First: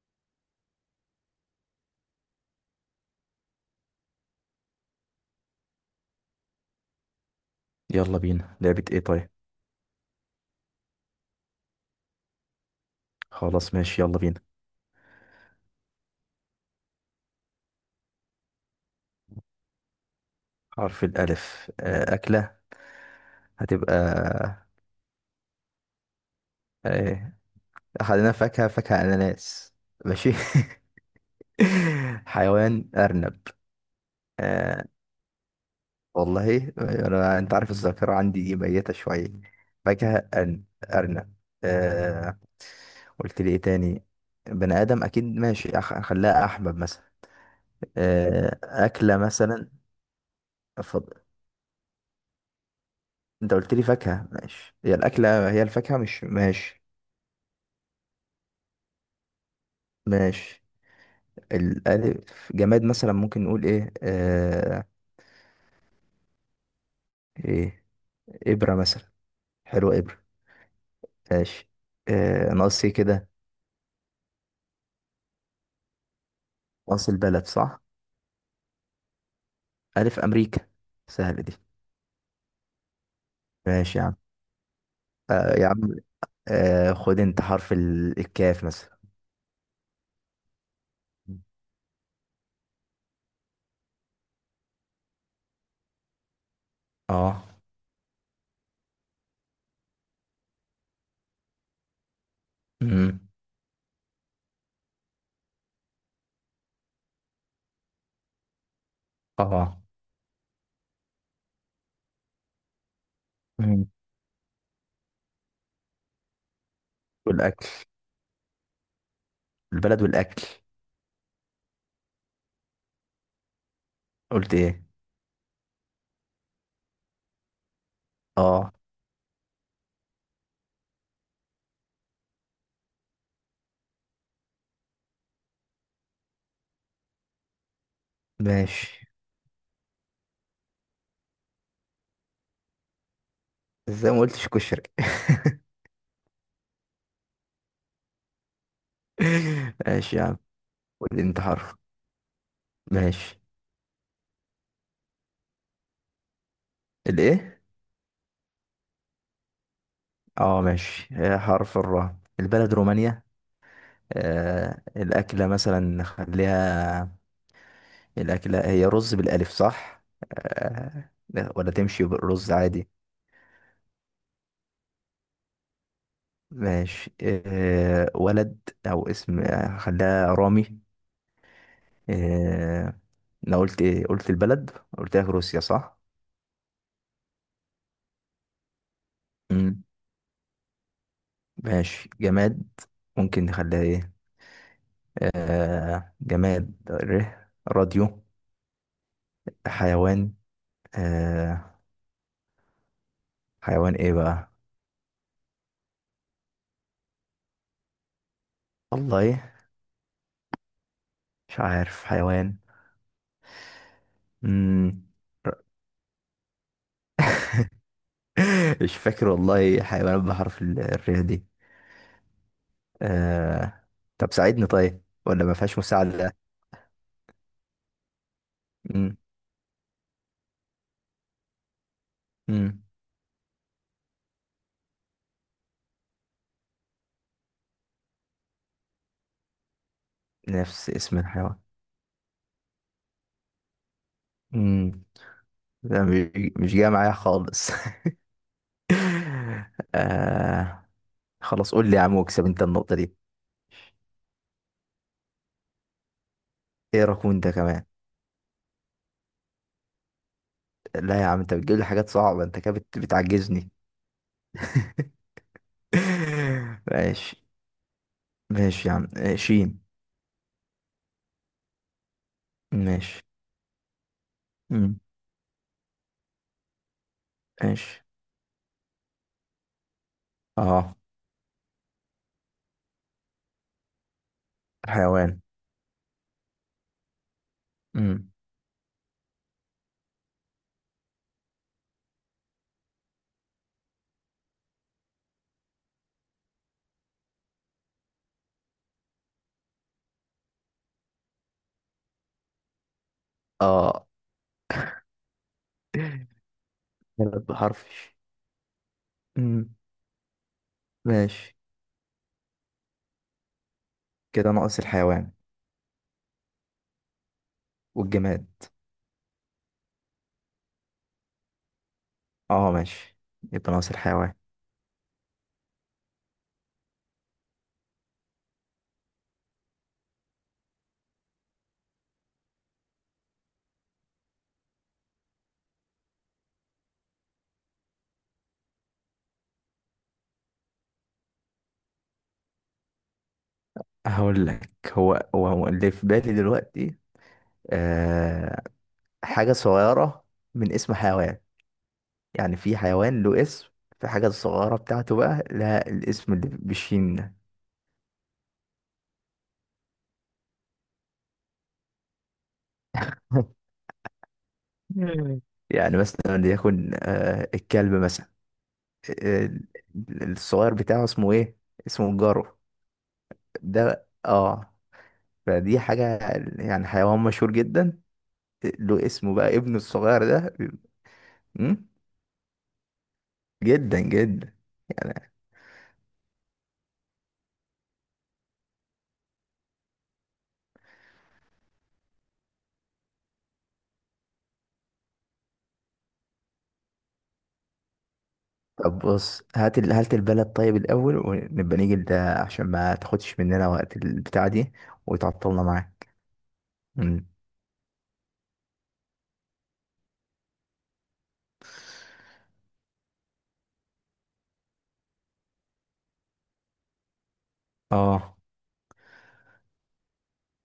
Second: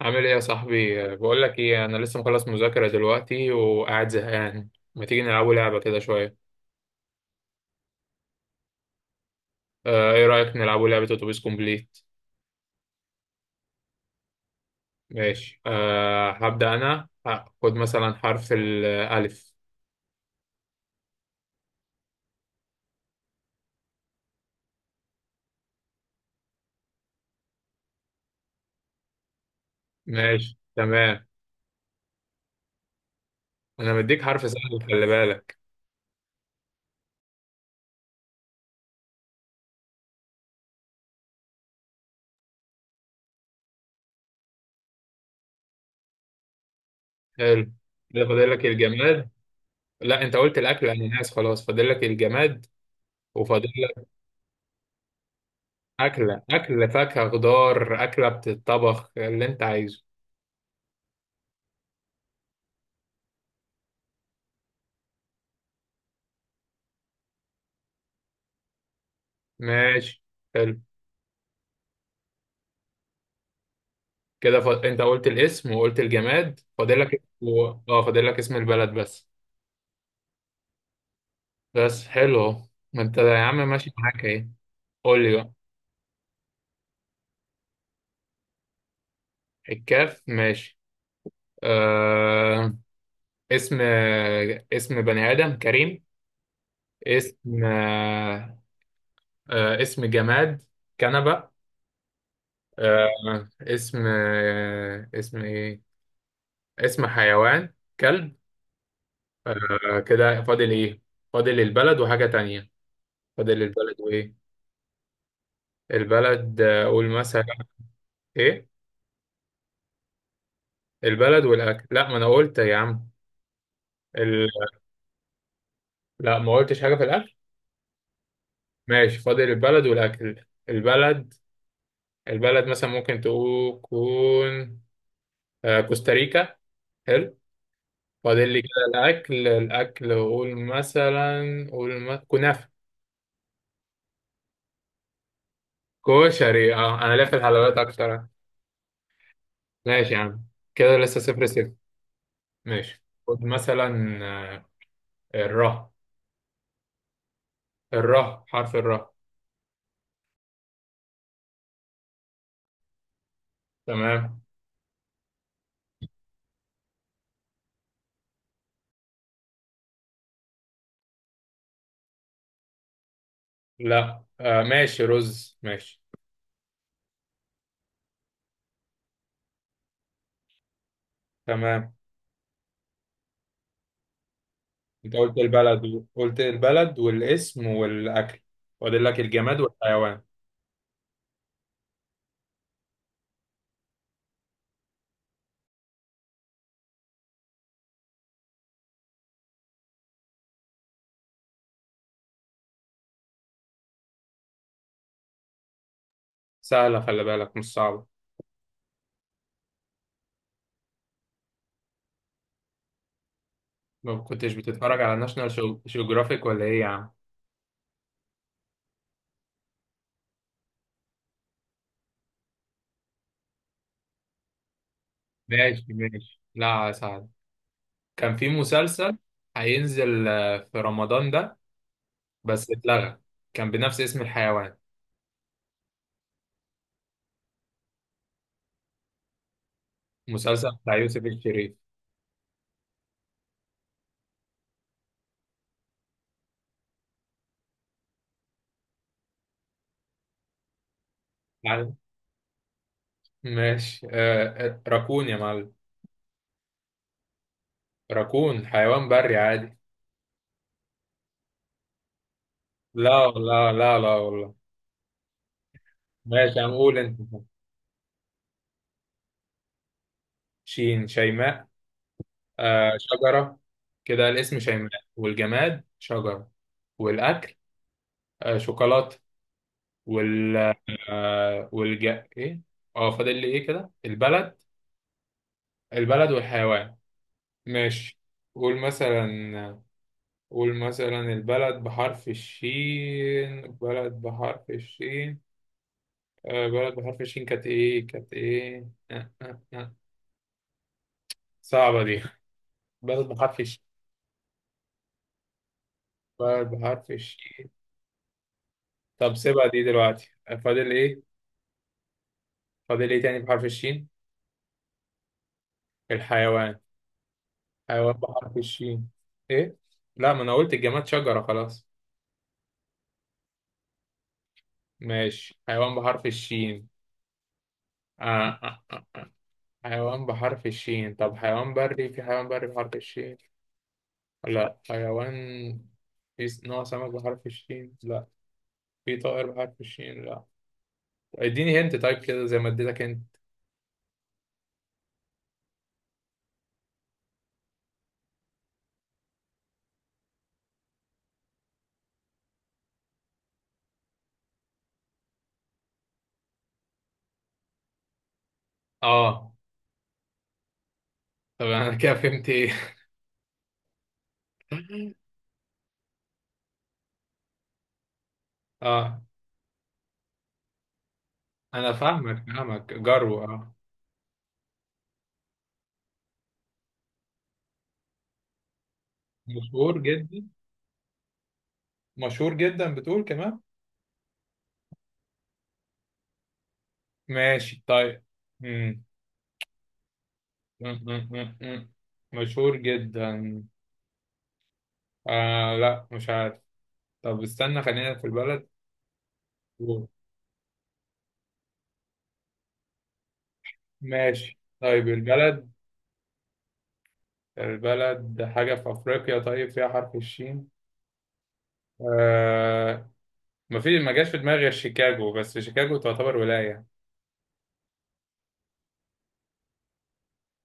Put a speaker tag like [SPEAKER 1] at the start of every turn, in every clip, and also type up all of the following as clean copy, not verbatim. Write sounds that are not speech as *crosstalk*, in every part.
[SPEAKER 1] عامل ايه يا صاحبي؟ بقول لك ايه، انا لسه مخلص مذاكره دلوقتي وقاعد زهقان. ما تيجي نلعبوا لعبه كده شويه؟
[SPEAKER 2] يلا بينا، لعبة ايه طيب؟
[SPEAKER 1] ايه رايك نلعبوا لعبه اتوبيس كومبليت؟
[SPEAKER 2] خلاص ماشي، يلا بينا.
[SPEAKER 1] ماشي، هبدا انا، خد مثلا حرف الالف.
[SPEAKER 2] حرف الألف، أكلة. هتبقى. آه، أخدنا فاكهة أناناس. ماشي.
[SPEAKER 1] ماشي
[SPEAKER 2] *laughs*
[SPEAKER 1] تمام.
[SPEAKER 2] حيوان أرنب.
[SPEAKER 1] انا مديك حرف سهل،
[SPEAKER 2] آه،
[SPEAKER 1] خلي بالك.
[SPEAKER 2] والله أنت عارف الذاكرة عندي دي ميتة شوية. فاكهة أرنب. آه، قلت لي إيه تاني؟ بني آدم أكيد. ماشي، أخليها أحمد مثلا.
[SPEAKER 1] حلو. كده فاضل
[SPEAKER 2] آه،
[SPEAKER 1] لك
[SPEAKER 2] أكلة
[SPEAKER 1] الجماد.
[SPEAKER 2] مثلا.
[SPEAKER 1] لا، انت قلت الاكل، انا
[SPEAKER 2] اتفضل.
[SPEAKER 1] ناس، خلاص فاضل لك الجماد.
[SPEAKER 2] أنت
[SPEAKER 1] وفاضل
[SPEAKER 2] قلت لي
[SPEAKER 1] لك
[SPEAKER 2] فاكهة ماشي، هي الأكلة هي الفاكهة، مش
[SPEAKER 1] اكله.
[SPEAKER 2] ماشي؟
[SPEAKER 1] اكله فاكهه، خضار، اكله بتتطبخ اللي انت عايزه.
[SPEAKER 2] ماشي. الألف جماد، مثلا ممكن نقول إيه؟ إيه، إبرة مثلا. حلوة
[SPEAKER 1] ماشي.
[SPEAKER 2] إبرة.
[SPEAKER 1] حلو.
[SPEAKER 2] ماشي، آه، ناقص إيه كده؟
[SPEAKER 1] كده انت قلت الاسم وقلت الجماد، فاضل
[SPEAKER 2] ناقص
[SPEAKER 1] لك
[SPEAKER 2] البلد،
[SPEAKER 1] و...
[SPEAKER 2] صح.
[SPEAKER 1] اه فاضل لك اسم البلد بس.
[SPEAKER 2] ألف أمريكا. سهلة دي.
[SPEAKER 1] بس حلو اهو. ما انت يا عم ماشي
[SPEAKER 2] ماشي يا عم.
[SPEAKER 1] معاك اهي. قول لي بقى.
[SPEAKER 2] آه يا عم. آه، خد أنت حرف الكاف مثلا.
[SPEAKER 1] الكاف ماشي. آه... اسم، اسم بني آدم: كريم.
[SPEAKER 2] اه.
[SPEAKER 1] اسم اسم جماد: كنبة. آه...
[SPEAKER 2] امم
[SPEAKER 1] اسم اسم ايه، اسم حيوان: كلب.
[SPEAKER 2] اه.
[SPEAKER 1] كده فاضل ايه؟ فاضل البلد وحاجة تانية. فاضل
[SPEAKER 2] امم
[SPEAKER 1] البلد وايه؟ البلد، قول مثلا.
[SPEAKER 2] والاكل.
[SPEAKER 1] ايه؟
[SPEAKER 2] البلد والاكل.
[SPEAKER 1] البلد والاكل. لا ما انا قلت يا عم. ال...
[SPEAKER 2] قلت ايه؟
[SPEAKER 1] لا ما قلتش حاجه في الاكل.
[SPEAKER 2] اه،
[SPEAKER 1] ماشي، فاضل البلد والاكل. البلد، البلد مثلا ممكن تكون كوستاريكا. حلو. فاضل لي كده
[SPEAKER 2] ماشي.
[SPEAKER 1] الاكل. الاكل قول مثلا، قول ما... كنافه.
[SPEAKER 2] ازاي ما قلتش كشري؟
[SPEAKER 1] كشري؟ اه انا ليا في الحلويات اكتر.
[SPEAKER 2] *laughs*
[SPEAKER 1] ماشي
[SPEAKER 2] ماشي
[SPEAKER 1] يا
[SPEAKER 2] يا عم.
[SPEAKER 1] عم. كده
[SPEAKER 2] قول
[SPEAKER 1] لسه
[SPEAKER 2] لي انت
[SPEAKER 1] صفر صفر.
[SPEAKER 2] حرف.
[SPEAKER 1] ماشي،
[SPEAKER 2] ماشي.
[SPEAKER 1] خد مثلا آه، الره.
[SPEAKER 2] الايه؟
[SPEAKER 1] الره، حرف الره.
[SPEAKER 2] اه، ماشي. حرف الراء، البلد رومانيا.
[SPEAKER 1] تمام.
[SPEAKER 2] آه، الأكلة مثلا خليها. الأكلة هي رز، بالألف صح؟ آه لا، ولا تمشي بالرز عادي.
[SPEAKER 1] لا ماشي، رز ماشي.
[SPEAKER 2] ماشي. آه، ولد. أو اسم. خليها رامي.
[SPEAKER 1] تمام.
[SPEAKER 2] آه. أنا قلت إيه؟ قلت البلد.
[SPEAKER 1] انت
[SPEAKER 2] قلت لك
[SPEAKER 1] قلت
[SPEAKER 2] روسيا، صح؟
[SPEAKER 1] البلد، قلت البلد والاسم والاكل. فاضل لك الجماد
[SPEAKER 2] مم.
[SPEAKER 1] والحيوان.
[SPEAKER 2] ماشي، جماد. ممكن نخليها إيه؟ آه، جماد، راديو. حيوان. آه. حيوان إيه بقى؟
[SPEAKER 1] سهله، خلي بالك، مش صعبه.
[SPEAKER 2] والله، مش عارف حيوان.
[SPEAKER 1] ما كنتش بتتفرج
[SPEAKER 2] مم.
[SPEAKER 1] على ناشونال جيوغرافيك ولا ايه يا عم؟
[SPEAKER 2] *laughs* مش فاكر والله، حيوانات بحرف الرياء دي. آه... طب ساعدني طيب، ولا ما فيهاش
[SPEAKER 1] ماشي
[SPEAKER 2] مساعدة؟
[SPEAKER 1] ماشي، لا سهل. كان في
[SPEAKER 2] مم.
[SPEAKER 1] مسلسل هينزل، في رمضان ده، بس
[SPEAKER 2] مم.
[SPEAKER 1] اتلغى. كان بنفس اسم الحيوان، مسلسل
[SPEAKER 2] نفس
[SPEAKER 1] بتاع
[SPEAKER 2] اسم
[SPEAKER 1] يوسف
[SPEAKER 2] الحيوان؟
[SPEAKER 1] الشريف.
[SPEAKER 2] مم. لا، مش جاي معايا خالص. *laughs* آه... خلاص،
[SPEAKER 1] عارف؟
[SPEAKER 2] قول لي يا عم، واكسب انت النقطة دي.
[SPEAKER 1] ماشي. راكون يا معلم.
[SPEAKER 2] ايه رقم انت كمان؟
[SPEAKER 1] راكون حيوان بري عادي.
[SPEAKER 2] لا يا عم، انت بتجيب لي حاجات صعبة، انت كده
[SPEAKER 1] لا
[SPEAKER 2] بتعجزني.
[SPEAKER 1] لا لا لا والله.
[SPEAKER 2] *laughs*
[SPEAKER 1] ماشي هنقول انت.
[SPEAKER 2] ماشي، ماشي يا عم. شين.
[SPEAKER 1] شين: شيماء.
[SPEAKER 2] ماشي.
[SPEAKER 1] شجرة. كده الاسم شيماء،
[SPEAKER 2] مم.
[SPEAKER 1] والجماد شجرة، والأكل
[SPEAKER 2] ماشي.
[SPEAKER 1] شوكولاتة. وال
[SPEAKER 2] اه.
[SPEAKER 1] آه والج إيه؟ أه، فاضل لي إيه كده؟ البلد.
[SPEAKER 2] حيوان.
[SPEAKER 1] البلد والحيوان. ماشي.
[SPEAKER 2] امم
[SPEAKER 1] قول مثلا. قول مثلا، البلد بحرف الشين، بلد بحرف الشين. بلد بحرف الشين كانت إيه؟ كانت إيه؟ صعبة دي. بلد بحرف الشين.
[SPEAKER 2] اه. *laughs*
[SPEAKER 1] بلد بحرف
[SPEAKER 2] ثلاث
[SPEAKER 1] الشين.
[SPEAKER 2] بحرف.
[SPEAKER 1] طب سيبها
[SPEAKER 2] امم
[SPEAKER 1] دي دلوقتي، فاضل إيه؟
[SPEAKER 2] ماشي.
[SPEAKER 1] فاضل إيه تاني بحرف الشين؟
[SPEAKER 2] كده ناقص الحيوان
[SPEAKER 1] الحيوان. حيوان
[SPEAKER 2] والجماد.
[SPEAKER 1] بحرف الشين. ايه؟ لا ما انا قلت الجماد شجرة خلاص.
[SPEAKER 2] اه، ماشي، يبقى ناقص الحيوان.
[SPEAKER 1] ماشي، حيوان بحرف الشين. آه آه آه. حيوان بحرف الشين. طب حيوان بري، في حيوان بري بحرف الشين؟ لا. حيوان، في نوع سمك بحرف الشين؟ لا. في طائر بحرف الشين؟ لا. اديني هنت طيب، كده زي ما اديتك هنت.
[SPEAKER 2] هقول لك هو اللي في بالي دلوقتي. آه، حاجة صغيرة، من اسم حيوان. يعني في حيوان له اسم، في حاجة صغيرة بتاعته بقى لها الاسم اللي بالشين ده.
[SPEAKER 1] اه. طب انا *laughs* كده فهمت ايه؟
[SPEAKER 2] *laughs*
[SPEAKER 1] *laughs*
[SPEAKER 2] مم. يعني مثلا ليكن الكلب مثلا.
[SPEAKER 1] اه.
[SPEAKER 2] آه. الصغير بتاعه اسمه ايه؟
[SPEAKER 1] انا
[SPEAKER 2] اسمه
[SPEAKER 1] فاهمك
[SPEAKER 2] الجارو
[SPEAKER 1] فاهمك، جرو. اه،
[SPEAKER 2] ده، اه. فدي حاجة، يعني حيوان مشهور جدا، له اسمه بقى، ابنه
[SPEAKER 1] مشهور
[SPEAKER 2] الصغير
[SPEAKER 1] جدا؟
[SPEAKER 2] ده. مم؟
[SPEAKER 1] مشهور جدا بتقول كمان؟
[SPEAKER 2] جدا جدا، يعني.
[SPEAKER 1] ماشي طيب. مم. مم. مم. مم. مم. مشهور جدا. لا مش عارف. طب استنى خلينا في البلد.
[SPEAKER 2] طب بص، هات البلد طيب الأول، ونبقى نيجي لده عشان ما تاخدش مننا وقت البتاع
[SPEAKER 1] ماشي
[SPEAKER 2] دي
[SPEAKER 1] طيب.
[SPEAKER 2] وتعطلنا
[SPEAKER 1] البلد،
[SPEAKER 2] معاك. مم.
[SPEAKER 1] البلد حاجة في أفريقيا طيب فيها حرف الشين. آه. ما في ما جاش في دماغي غير شيكاغو، بس شيكاغو تعتبر ولاية.
[SPEAKER 2] اه،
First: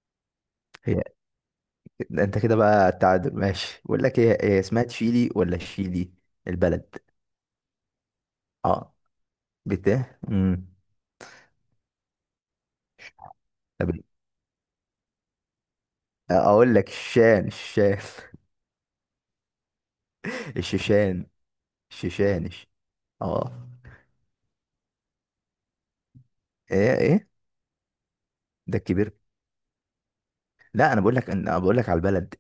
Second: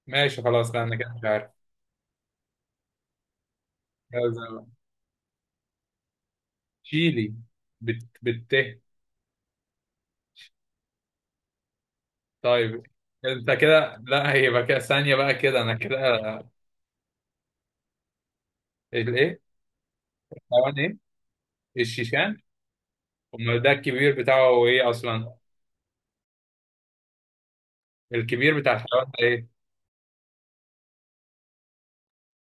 [SPEAKER 1] ماشي خلاص، لا أنا
[SPEAKER 2] هي.
[SPEAKER 1] كده مش عارف.
[SPEAKER 2] ده انت كده بقى التعادل ماشي. بقول لك ايه، هي
[SPEAKER 1] لازم.
[SPEAKER 2] اسمها تشيلي ولا شيلي؟ البلد.
[SPEAKER 1] تشيلي. بت بت.
[SPEAKER 2] اه، بت امم
[SPEAKER 1] طيب. أنت
[SPEAKER 2] طب،
[SPEAKER 1] كده، لا هيبقى كده، ثانية بقى، كده أنا كده.
[SPEAKER 2] اقول لك الشان.
[SPEAKER 1] الإيه؟
[SPEAKER 2] *laughs*
[SPEAKER 1] حيوان إيه؟
[SPEAKER 2] الشيشان.
[SPEAKER 1] الشيشان.
[SPEAKER 2] شيشانش.
[SPEAKER 1] امال
[SPEAKER 2] اه.
[SPEAKER 1] ده الكبير بتاعه هو ايه اصلا؟
[SPEAKER 2] ايه، ايه؟
[SPEAKER 1] الكبير بتاع
[SPEAKER 2] ده
[SPEAKER 1] الحيوان ده
[SPEAKER 2] الكبير.
[SPEAKER 1] ايه؟
[SPEAKER 2] لا، انا بقول لك على البلد.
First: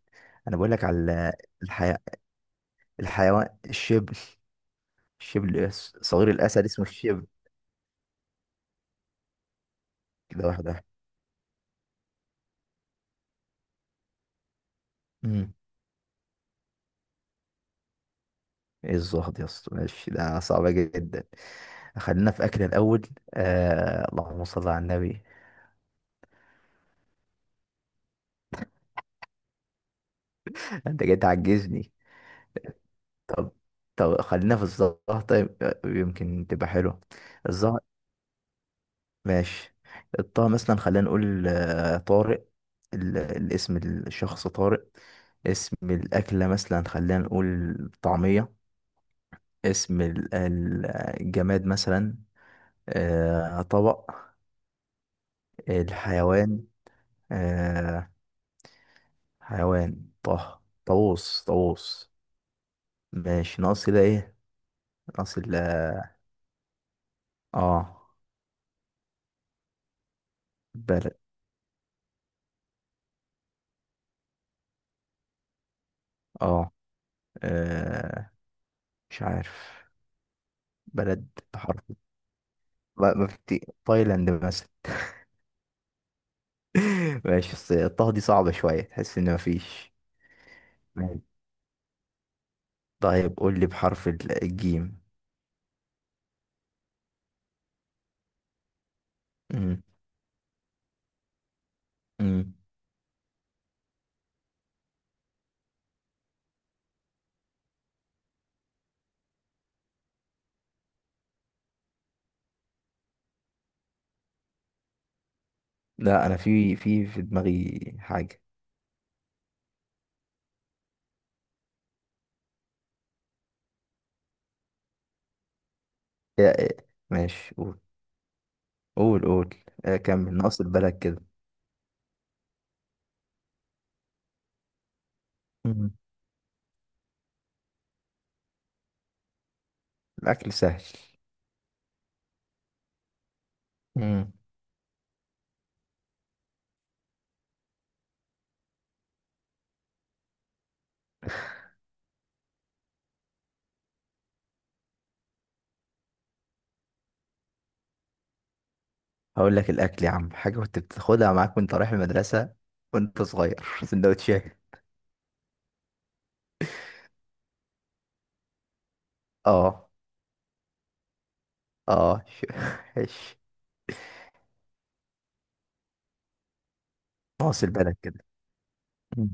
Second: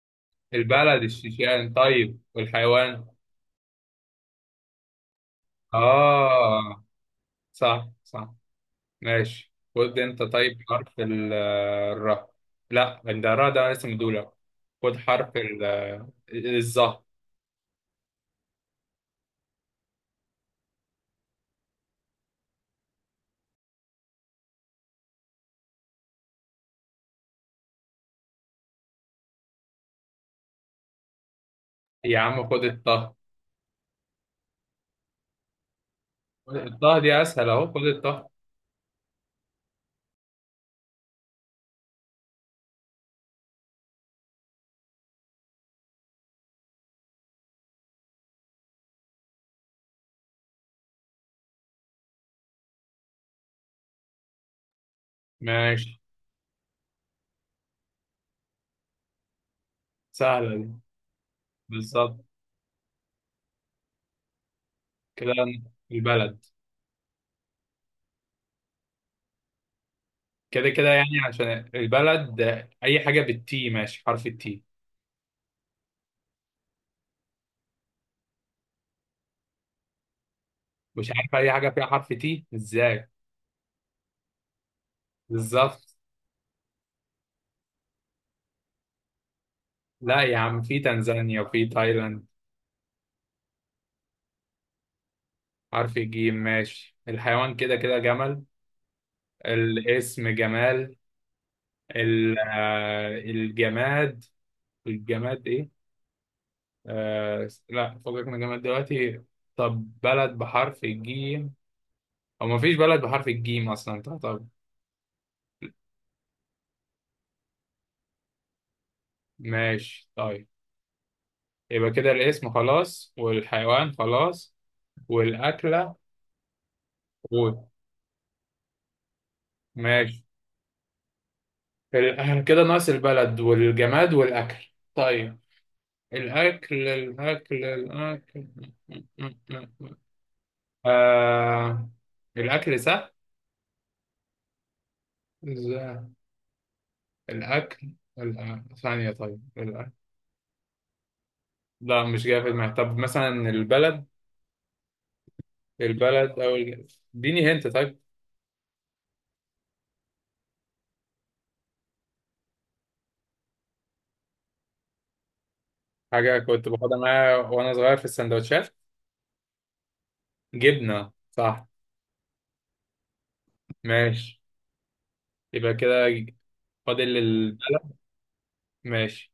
[SPEAKER 2] انا بقول لك
[SPEAKER 1] البلد
[SPEAKER 2] على.
[SPEAKER 1] الشيشان
[SPEAKER 2] الحي...
[SPEAKER 1] طيب، والحيوان.
[SPEAKER 2] الحيوان الشبل. الشبل. صغير الاسد
[SPEAKER 1] اه
[SPEAKER 2] اسمه الشبل.
[SPEAKER 1] صح صح. ماشي، خد انت
[SPEAKER 2] كده
[SPEAKER 1] طيب
[SPEAKER 2] واحده.
[SPEAKER 1] حرف الراء. لا ده الراء ده اسم دولة. خد حرف
[SPEAKER 2] امم
[SPEAKER 1] الظهر.
[SPEAKER 2] ايه الزهد يا اسطى؟ ماشي، ده صعبه جدا. خلينا في اكل الاول. اللهم صل على النبي. *laughs* انت جاي تعجزني.
[SPEAKER 1] يا عم خد الطه.
[SPEAKER 2] طب طب، خلينا في الزهر طيب، يمكن تبقى
[SPEAKER 1] الطه
[SPEAKER 2] حلوه.
[SPEAKER 1] دي اسهل اهو، خد الطه.
[SPEAKER 2] ماشي. الطه مثلا، خلينا نقول طارق. الاسم الشخص طارق. اسم الأكلة مثلا خلينا نقول. طعمية. اسم الجماد مثلا. طبق.
[SPEAKER 1] ماشي.
[SPEAKER 2] الحيوان. آه، حيوان
[SPEAKER 1] سهلة
[SPEAKER 2] طه،
[SPEAKER 1] دي.
[SPEAKER 2] طاووس طاووس.
[SPEAKER 1] بالظبط.
[SPEAKER 2] ماشي، ناقص كده ايه؟
[SPEAKER 1] كده
[SPEAKER 2] ناقص
[SPEAKER 1] البلد.
[SPEAKER 2] اه،
[SPEAKER 1] كده كده
[SPEAKER 2] بلد.
[SPEAKER 1] يعني عشان البلد. اي حاجة بالتي، ماشي حرف التي.
[SPEAKER 2] اه. آه، مش عارف
[SPEAKER 1] مش
[SPEAKER 2] بلد
[SPEAKER 1] عارف اي حاجه فيها
[SPEAKER 2] بحرف.
[SPEAKER 1] حرف تي ازاي.
[SPEAKER 2] ما في تايلاند مثلا.
[SPEAKER 1] بالظبط.
[SPEAKER 2] *laughs* ماشي، بس الطه دي صعبة شوية، تحس ان مفيش.
[SPEAKER 1] لا يا عم، في
[SPEAKER 2] ماشي.
[SPEAKER 1] تنزانيا وفي تايلاند.
[SPEAKER 2] طيب قول لي بحرف الجيم.
[SPEAKER 1] حرف الجيم ماشي. الحيوان كده كده جمل.
[SPEAKER 2] مم.
[SPEAKER 1] الاسم جمال.
[SPEAKER 2] مم.
[SPEAKER 1] الجماد. الجماد ايه؟ لا فوقك من الجماد دلوقتي. طب بلد بحرف الجيم. او مفيش بلد بحرف الجيم اصلا. طب طب
[SPEAKER 2] لا، انا في دماغي حاجة.
[SPEAKER 1] ماشي طيب. يبقى كده الاسم خلاص، والحيوان خلاص، والاكله.
[SPEAKER 2] إيه. ماشي،
[SPEAKER 1] قول.
[SPEAKER 2] قول. قول، قول.
[SPEAKER 1] ماشي.
[SPEAKER 2] كمل ناقص البلد كده.
[SPEAKER 1] احنا كده ناقص البلد والجماد والأكل. طيب.
[SPEAKER 2] مم.
[SPEAKER 1] الأكل، الأكل، الأكل.
[SPEAKER 2] الاكل سهل.
[SPEAKER 1] آه الأكل سهل.
[SPEAKER 2] مم.
[SPEAKER 1] إزاي؟ الأكل. ثانية طيب، الأكل. لا مش جاي في دماغي، طب مثلا البلد. البلد أو اديني هنت طيب.
[SPEAKER 2] هقول لك الاكل يا عم، حاجة كنت بتاخدها معاك وانت رايح المدرسة وانت صغير. *laughs* سندوتشات.
[SPEAKER 1] حاجة كنت باخدها معايا وأنا صغير في السندوتشات:
[SPEAKER 2] اه،
[SPEAKER 1] جبنة صح.
[SPEAKER 2] اه *laughs* ش-
[SPEAKER 1] ماشي. يبقى كده فاضل
[SPEAKER 2] ناقص
[SPEAKER 1] البلد.
[SPEAKER 2] البلد كده. مم.
[SPEAKER 1] ماشي.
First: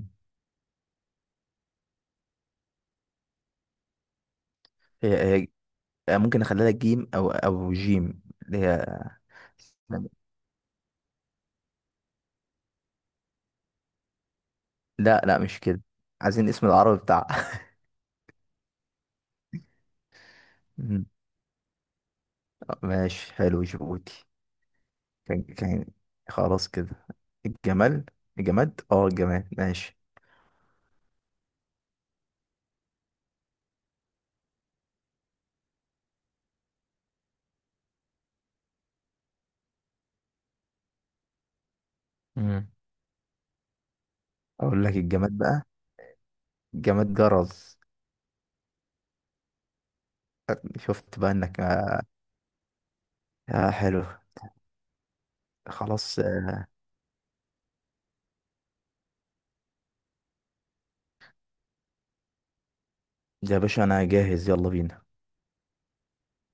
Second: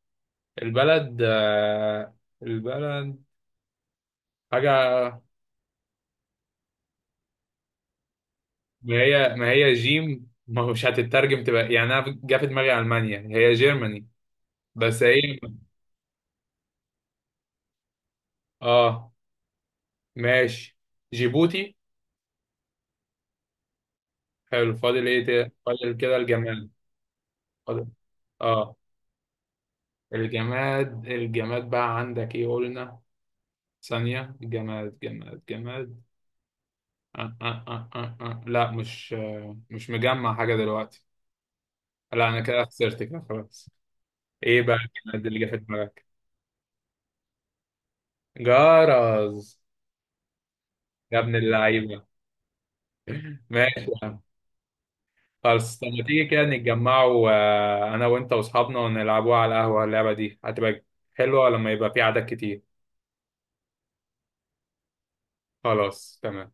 [SPEAKER 1] البلد، البلد. حاجة.
[SPEAKER 2] هي، هي ممكن اخليها لك جيم او جيم، اللي هي.
[SPEAKER 1] ما هي ما هي جيم ما هو، مش هتترجم تبقى، يعني انا جه في دماغي المانيا هي جيرماني. بس
[SPEAKER 2] لا، لا،
[SPEAKER 1] ايه.
[SPEAKER 2] مش كده. عايزين اسم العربي بتاعها.
[SPEAKER 1] اه. ماشي.
[SPEAKER 2] *laughs* مم.
[SPEAKER 1] جيبوتي.
[SPEAKER 2] ماشي، حلو، جيبوتي.
[SPEAKER 1] حلو. فاضل ايه
[SPEAKER 2] كان كان
[SPEAKER 1] فاضل كده
[SPEAKER 2] خلاص
[SPEAKER 1] الجماد.
[SPEAKER 2] كده.
[SPEAKER 1] فاضل.
[SPEAKER 2] الجمال،
[SPEAKER 1] اه،
[SPEAKER 2] الجماد، اه، الجماد ماشي.
[SPEAKER 1] الجماد بقى عندك ايه قلنا؟ ثانية، جماد جماد جماد. لا مش، مش مجمع حاجة دلوقتي. لا انا كده
[SPEAKER 2] مم.
[SPEAKER 1] خسرت كده خلاص. ايه بقى
[SPEAKER 2] اقول لك
[SPEAKER 1] الجماد
[SPEAKER 2] الجماد
[SPEAKER 1] اللي جه في
[SPEAKER 2] بقى،
[SPEAKER 1] دماغك؟
[SPEAKER 2] الجماد جرز.
[SPEAKER 1] جرز. يا
[SPEAKER 2] شفت بقى
[SPEAKER 1] ابن
[SPEAKER 2] انك.
[SPEAKER 1] اللعيبة.
[SPEAKER 2] آه،
[SPEAKER 1] ماشي يا
[SPEAKER 2] حلو.
[SPEAKER 1] عم. خلاص، طب ما
[SPEAKER 2] خلاص.
[SPEAKER 1] تيجي كده نتجمعوا، انا وانت واصحابنا ونلعبوها على القهوة؟ اللعبة دي هتبقى حلوة لما يبقى في عدد كتير.
[SPEAKER 2] يا باشا، انا جاهز، يلا بينا.
[SPEAKER 1] خلاص تمام.